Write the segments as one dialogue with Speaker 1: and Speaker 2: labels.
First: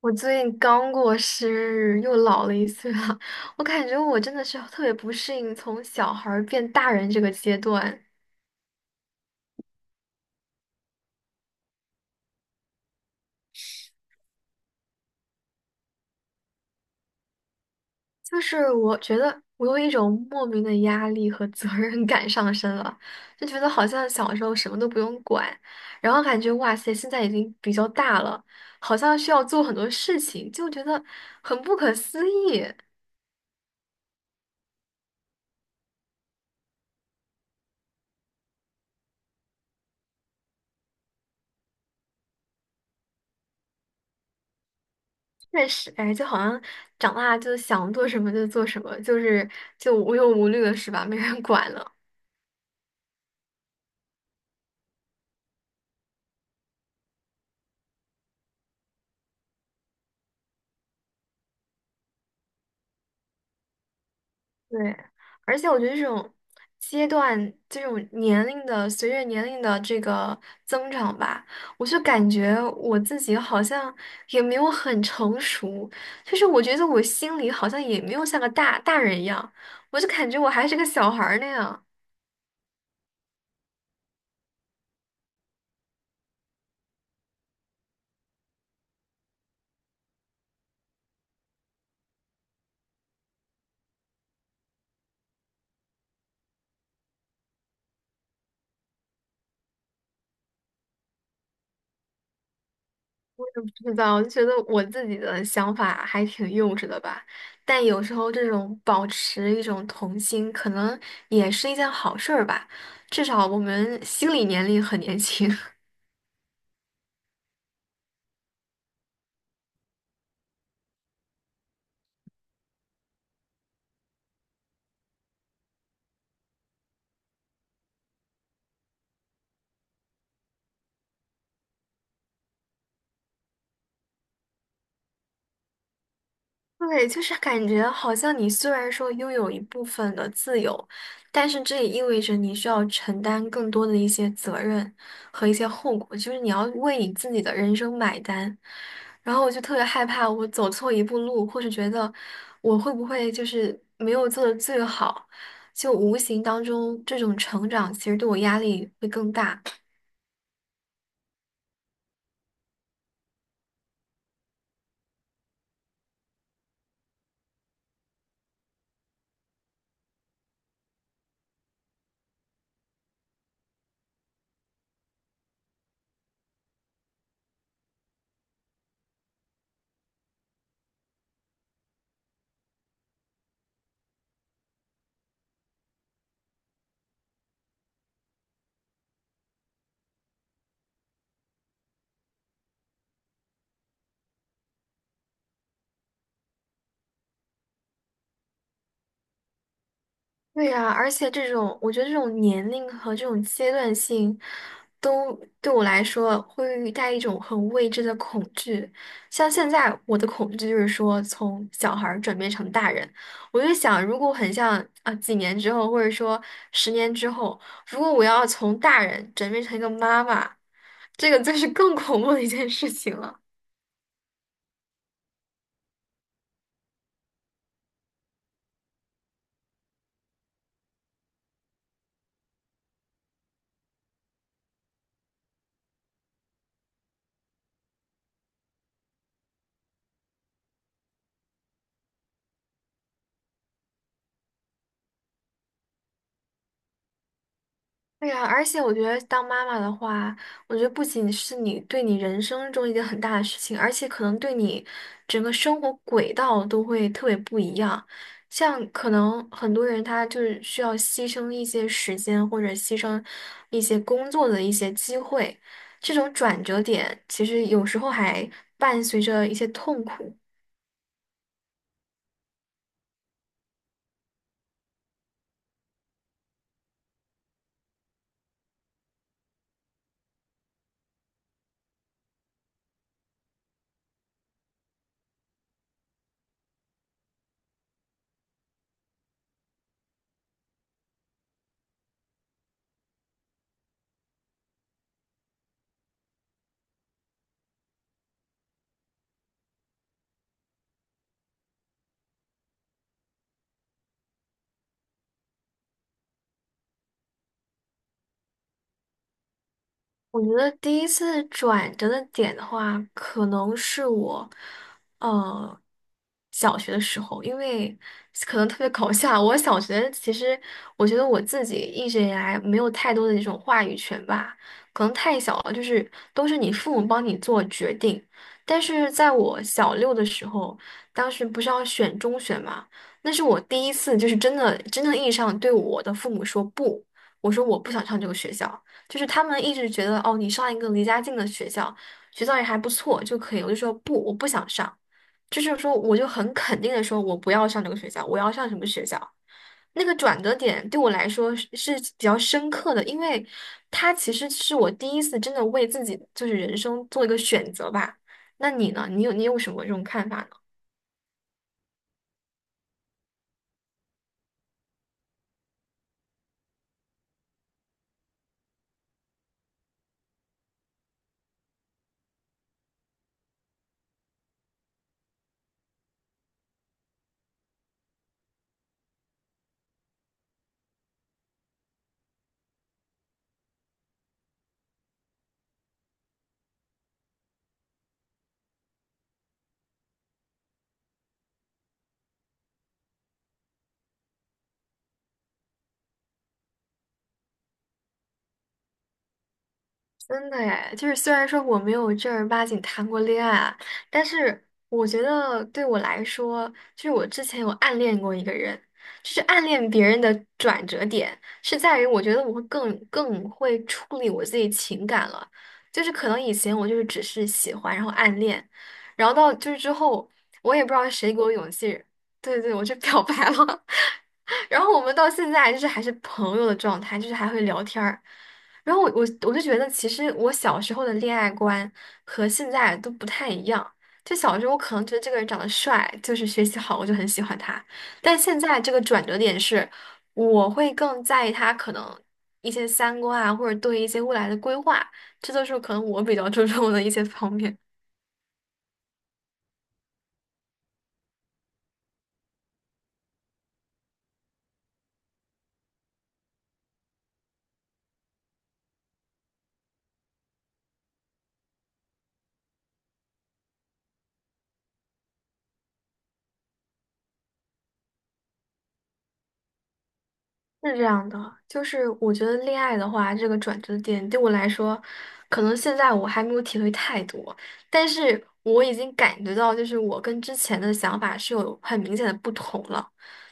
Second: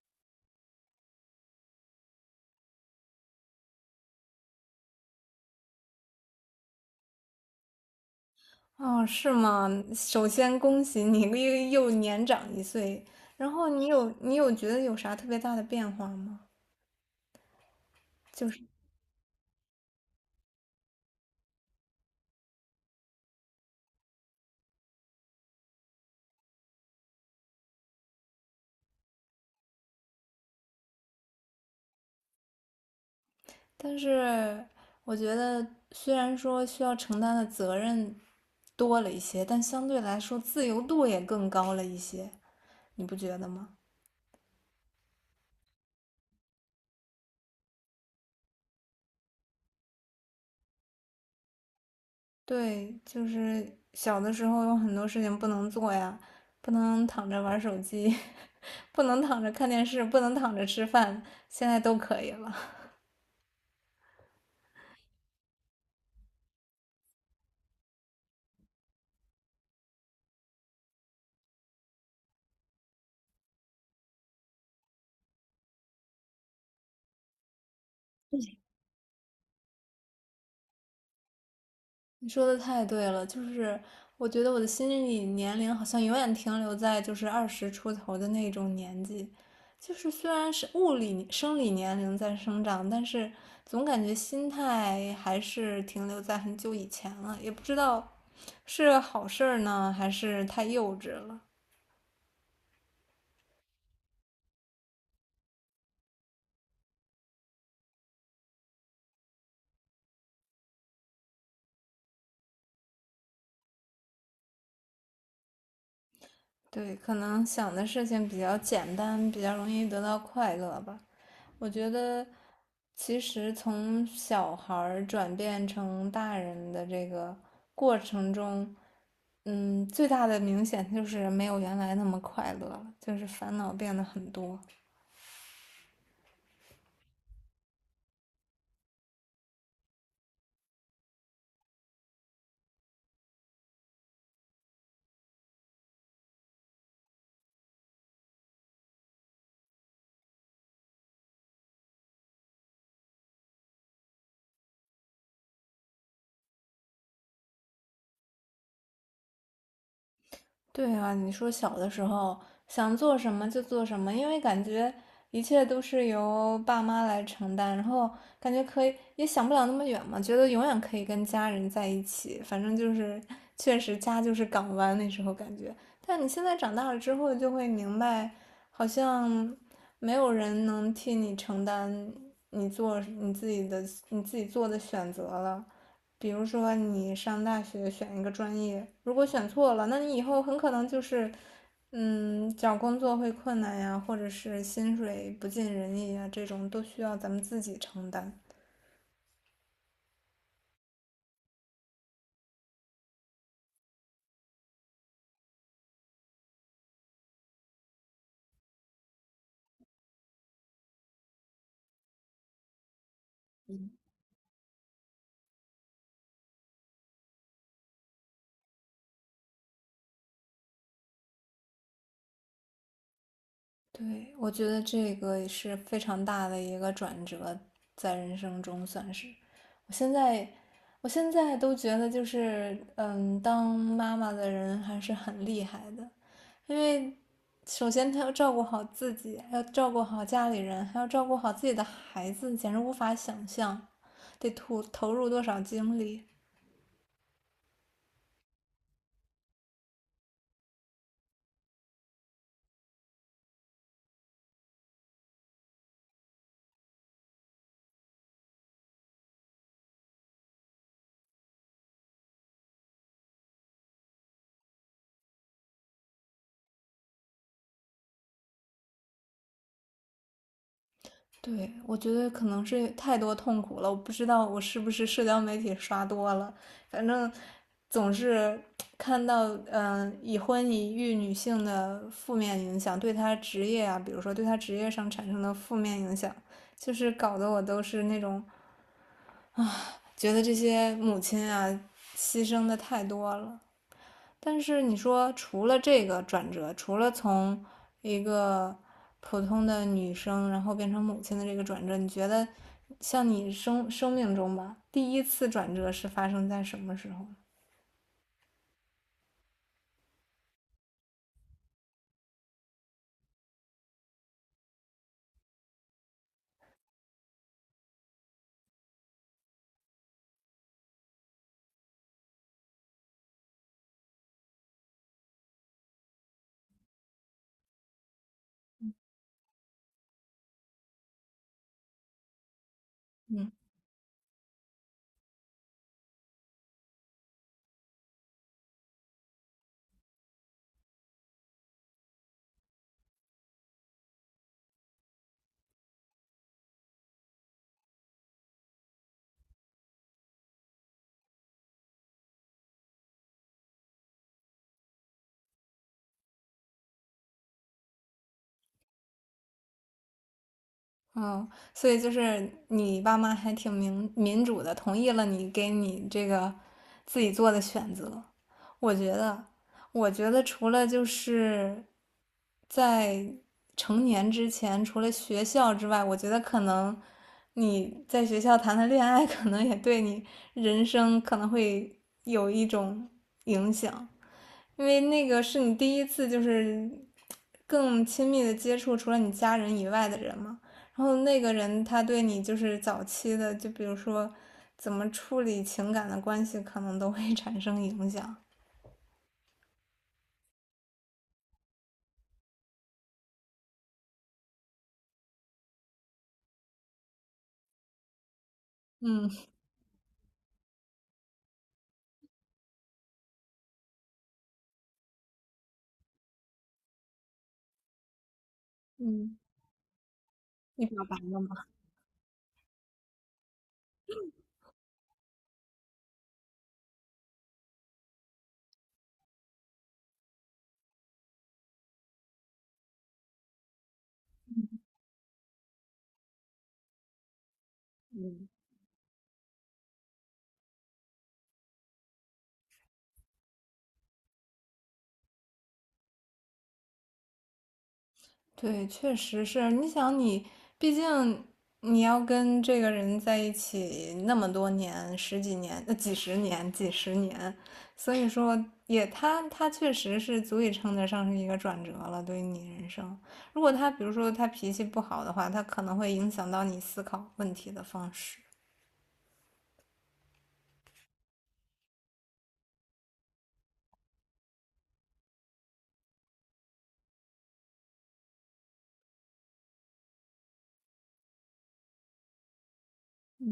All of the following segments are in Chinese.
Speaker 1: 我最近刚过生日，又老了一岁了。我感觉我真的是特别不适应从小孩儿变大人这个�阶段，
Speaker 2: 哦，是吗？首先恭喜你又年长一岁，然后你有觉得有啥特别大的变化吗？
Speaker 1: 就
Speaker 2: 就是，
Speaker 1: 是我觉得我有一种莫名的压力和责任感上升了，就觉得好像小时候什么都不用管，然后感觉哇塞，现在已经比较大了，好像需要做很多事情，就觉得很不可思议。
Speaker 2: 但是我觉得虽然说需要承担的责任多了一些，但相对来说自由度也更高了一些，你不觉得吗？
Speaker 1: 确实，哎，就好像长大就想做什么就做什么，就是就无忧无虑了，是吧？没人管了。
Speaker 2: 对，就是小的时候有很多事情不能做呀，不能躺着玩手机，不能躺着看电视，不能躺着吃饭，现在都可以了。
Speaker 1: 对，而且我觉得这种阶段、这种年龄的随着年龄的这个增长吧，我就感觉我自己好像也没有很成熟，就是我觉得我心里好像也没有像个大大人一样，我就感觉我还是个小孩儿那样。
Speaker 2: 你说的太对了，就是我觉得我的心理年龄好像永远停留在就是二十出头的那种年纪，就是虽然是物理生理年龄在生长，但是总感觉心态还是停留在很久以前了，也不知道是好事儿呢，还是太幼稚了。
Speaker 1: 不知道，我就觉得我自己的想法还挺幼稚的吧。但有时候这种保持一种童心，可能也是一件好事儿吧，至少我们心理年龄很年轻。
Speaker 2: 对，可能想的事情比较简单，比较容易得到快乐吧。我觉得，其实从小孩儿转变成大人的这个过程中，最大的明显就是没有原来那么快乐了，就是烦恼变得很多。
Speaker 1: 对，就是感觉好像你虽然说拥有一部分的自由，但是这也意味着你需要承担更多的一些责任和一些后果，就是你要为你自己的人生买单。然后我就特别害怕我走错一步路，或是觉得我会不会就是没有做的最好，就无形当中这种成长其实对我压力会更大。
Speaker 2: 对啊，你说小的时候想做什么就做什么，因为感觉一切都是由爸妈来承担，然后感觉可以也想不了那么远嘛，觉得永远可以跟家人在一起，反正就是确实家就是港湾那时候感觉。但你现在长大了之后就会明白，好像没有人能替你承担你做你自己的你自己做的选择了。比如说你上大学选一个专业，如果选错了，那你以后很可能就是，找工作会困难呀，或者是薪水不尽人意呀，这种都需要咱们自己承担。
Speaker 1: 对呀，而且这种，我觉得这种年龄和这种阶段性，都对我来说会带一种很未知的恐惧。像现在我的恐惧就是说，从小孩儿转变成大人，我就想，如果很像啊，几年之后，或者说十年之后，如果我要从大人转变成一个妈妈，这个就是更 恐怖的一件事情了。
Speaker 2: 对，我觉得这个也是非常大的一个转折，在人生中算是。我现在，我现在都觉得就是，当妈妈的人还是很厉害的。因为首先他要照顾好自己，还要照顾好家里人，还要照顾好自己的孩子，简直无法想象得投入多少精力。
Speaker 1: 对呀，而且我觉得当妈妈的话，我觉得不仅是你对你人生中一件很大的事情，而且可能对你整个生活轨道都会特别不一样。像可能很多人他就是需要牺牲一些时间，或者牺牲一些工作的一些机会，这种转折点其实有时候还伴随着一些痛苦。
Speaker 2: 对，我觉得可能是太多痛苦了，我不知道我是不是社交媒体刷多了，反正总是看到，已婚已育女性的负面影响，对她职业啊，比如说对她职业上产生的负面影响，就是搞得我都是那种觉得这些母亲啊牺牲的太多了。但是你说，除了这个转折，除了从一个普通的女生，然后变成母亲的这个转折，你觉得像你生命中吧，第一次转折是发生在什么时候？
Speaker 1: 我觉得第一次转折的点的话，可能是我，呃，小学的时候，因为可能特别搞笑。我小学其实，我觉得我自己一直以来没有太多的那种话语权吧，可能太小了，就是都是你父母帮你做决定。但是在我小六的时候，当时不是要选中学嘛，那是
Speaker 2: 嗯，
Speaker 1: 我第一次就是真的真正意义上对我的父母说不，我说我不想上这个学校。就是他们一直觉得哦，你上一个离家近的学校，学校也还不错就可以。我就说不，我不想上，就是说我就很肯定的说，我不要上这个学校，我要上什么学校。那个转折点对我来说是比较深刻的，因为它其实是我第一次真的为自己就是人生做一个选择吧。那你呢？你有什么这种看法呢？
Speaker 2: 哦，所以就是你爸妈还挺民主的，同意了你自己做的选择。我觉得，我觉得除了就是在成年之前，除了学校之外，我觉得可能你在学校谈的恋爱，可能也对你人生可能会有一种影响，因为那个是你第一次就是更亲密的接触除了你家人以外的人嘛。然后那个人他对你就是早期的，就比如说怎么处理情感的关系，可能都会 产生影响。
Speaker 1: 真的哎，就是虽然说我没有正儿八经谈过恋爱啊，但是我觉得对我来说，就是我之前有暗恋过一个人，
Speaker 2: 嗯
Speaker 1: 就是暗恋别人的转折点是在于，我觉得我会更会处理我自己情感了，就是可能以前我就是只是喜欢，然后暗恋，然后
Speaker 2: 嗯，
Speaker 1: 到就是之后，我也
Speaker 2: 你
Speaker 1: 不知
Speaker 2: 表
Speaker 1: 道
Speaker 2: 白
Speaker 1: 谁
Speaker 2: 了
Speaker 1: 给我
Speaker 2: 吗？
Speaker 1: 勇气，对对对，我就表白了。然后我们到现在就是还是朋友的状态，就是还会聊天儿。然后我就觉得，其实我小时候的恋爱观和现在都不太一样。就小时候我可能觉得这个人长得帅，就是学习好，我就很喜欢他。但现在这个转折点是，我会更在意他可能一些三观啊，或者对一些未来的规划，这都是可能我比较 注重的一些方面。
Speaker 2: 对，确实是。你想你，毕竟你要跟这个人在一起那么多年，十几年、几十年，所以说也他确实是足以称得上是一个转折了，对于你人生。如果他比如说他脾气不好的话，他可能会影响到你思考问题的方式。
Speaker 1: 是这样的，就是我觉得恋爱的话，这个转折点对我来说，可能现在我还没有体会太多，但是我已经感觉到，就是我跟之前的想法是有很明显的不同了。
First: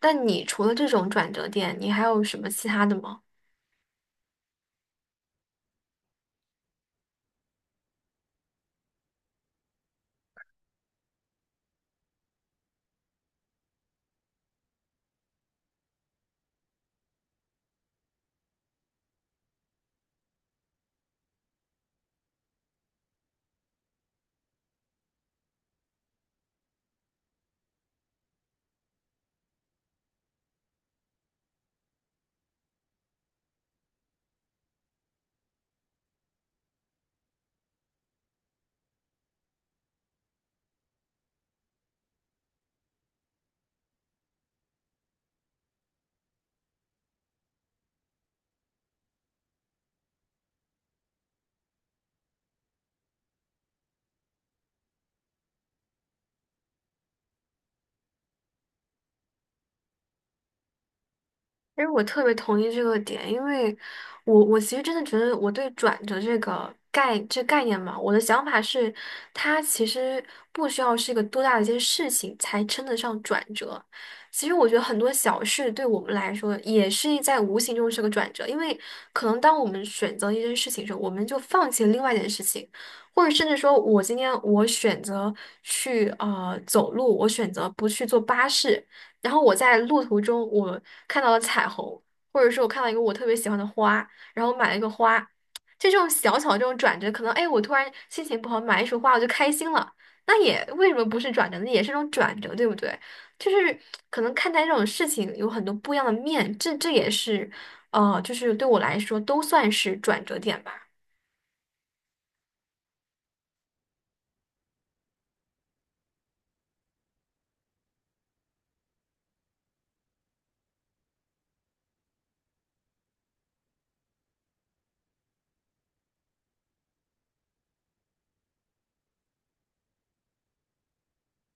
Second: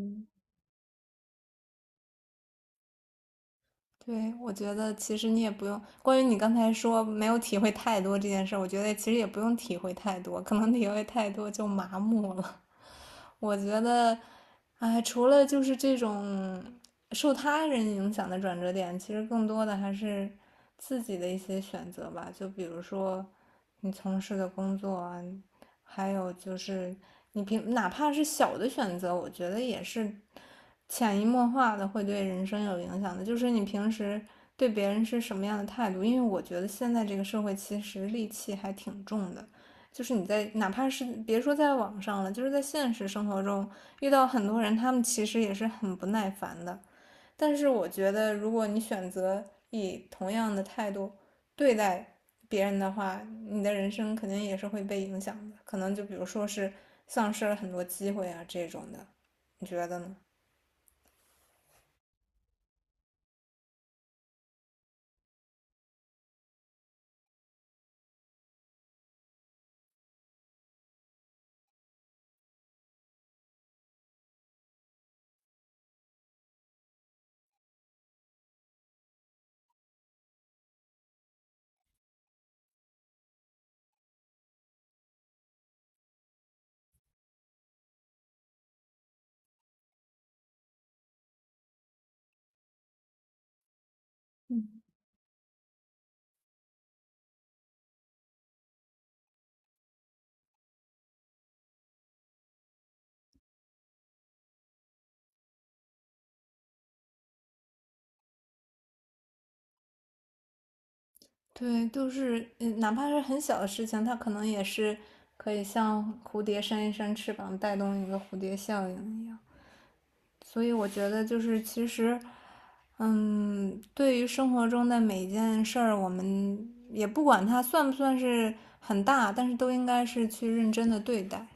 Speaker 1: 但你除了这种转折点，你还有什么其他的吗？
Speaker 2: 对，我觉得其实你也不用，关于你刚才说没有体会太多这件事儿，我觉得其实也不用体会太多，可能体会太多就麻木了。我觉得，哎，除了就是这种受他人影响的转折点，其实更多的还是自己的一些选择吧。就比如说你从事的工作啊，还有就是你平哪怕是小的选择，我觉得也是潜移默化的会对人生有影响的。就是你平时对别人是什么样的态度，因为我觉得现在这个社会其实戾气还挺重的。就是你在哪怕是别说在网上了，就是在现实生活中遇到很多人，他们其实也是很不耐烦的。但是我觉得，如果你选择以同样的态度对待别人的话，你的人生肯定也是会被影响的，可能就比如说是丧失了很多机会啊这种的，你觉得呢？
Speaker 1: 其实我特别同意这个点，因为我其实真的觉得我对转折这个概念嘛，我的想法是，它其实不需要是一个多大的一件事情才称得上转折。其实我觉得很多小事对我们来说也是在无形中是个转折，因为可能当我们选择一件事情的时候，我们就放弃了另外一件事情，或者甚至说我今天我选择去走路，我选择不去坐巴士。然后我在路途中，我看到了彩虹，或者说我看到一个我特别喜欢的花，然后买了一个花，就这种小小的这种转折，可能哎，我突然心情不好买一束花，我就开心了，那也为什么不是转折那也是一种转折，对不对？就是可能看待这种事情有很多不一样的面，这也是，呃，就是对我来说都算是转折点吧。
Speaker 2: 对，就是哪怕是很小的事情，它可能也是可以像蝴蝶扇一扇翅膀，带动一个蝴蝶效应一样。所以我觉得就是其实，对于生活中的每一件事儿，我们也不管它算不算是很大，但是都应该是去认真的对待。